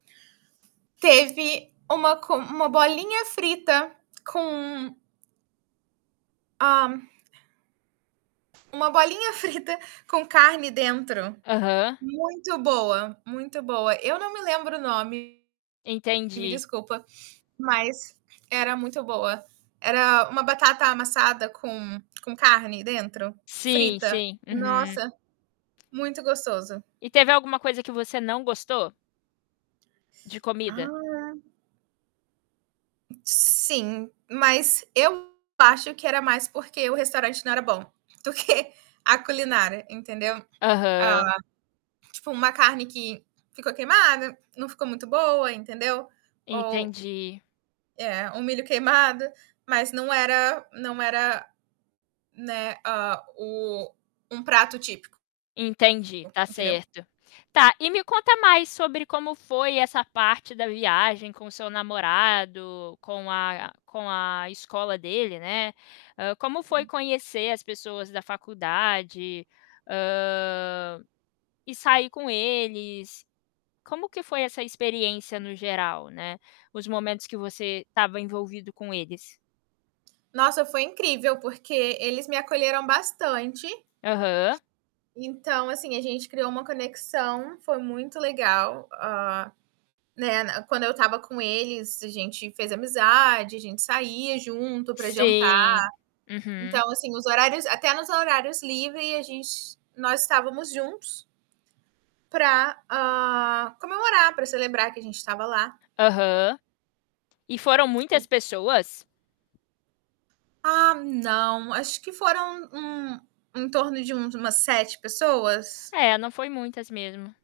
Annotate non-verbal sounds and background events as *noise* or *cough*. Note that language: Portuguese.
Teve uma comi uma bolinha frita com Ah. Uma bolinha frita com carne dentro, Aham. muito boa, muito boa. Eu não me lembro o nome, me Entendi. desculpa, mas era muito boa. Era uma batata amassada com com carne dentro, Sim, frita. sim. Uhum. Nossa, muito gostoso. E teve alguma coisa que você não gostou? De comida? Ah. Sim. Mas eu acho que era mais porque o restaurante não era bom, do que a culinária, entendeu? Aham. Ah, tipo uma carne que ficou queimada, não ficou muito boa, entendeu, ou Entendi. É, um milho queimado, mas não era não era, né, a o um prato típico. Entendi, tá Entendeu? certo. Tá, e me conta mais sobre como foi essa parte da viagem com o seu namorado, com a com a escola dele, né, ah, como foi Sim. conhecer as pessoas da faculdade? Hã, e sair com eles, como que foi essa experiência no geral, né, os momentos que você estava envolvido com eles? Nossa, foi incrível, porque eles me acolheram bastante. Aham. Então assim, gente criou uma conexão, foi muito legal, ah, né, n quando eu estava com eles, a gente fez amizade, a gente saía junto para jantar. Sim. Uhum. Então assim, os horários até nos horários livre a gente nós estávamos juntos pra, ah, comemorar, pra celebrar que a gente estava lá. Aham. E foram muitas *unintelligible* pessoas? Ah, não. Acho que foram, hum, em torno de um de umas 7 pessoas. É, não foi muitas mesmo.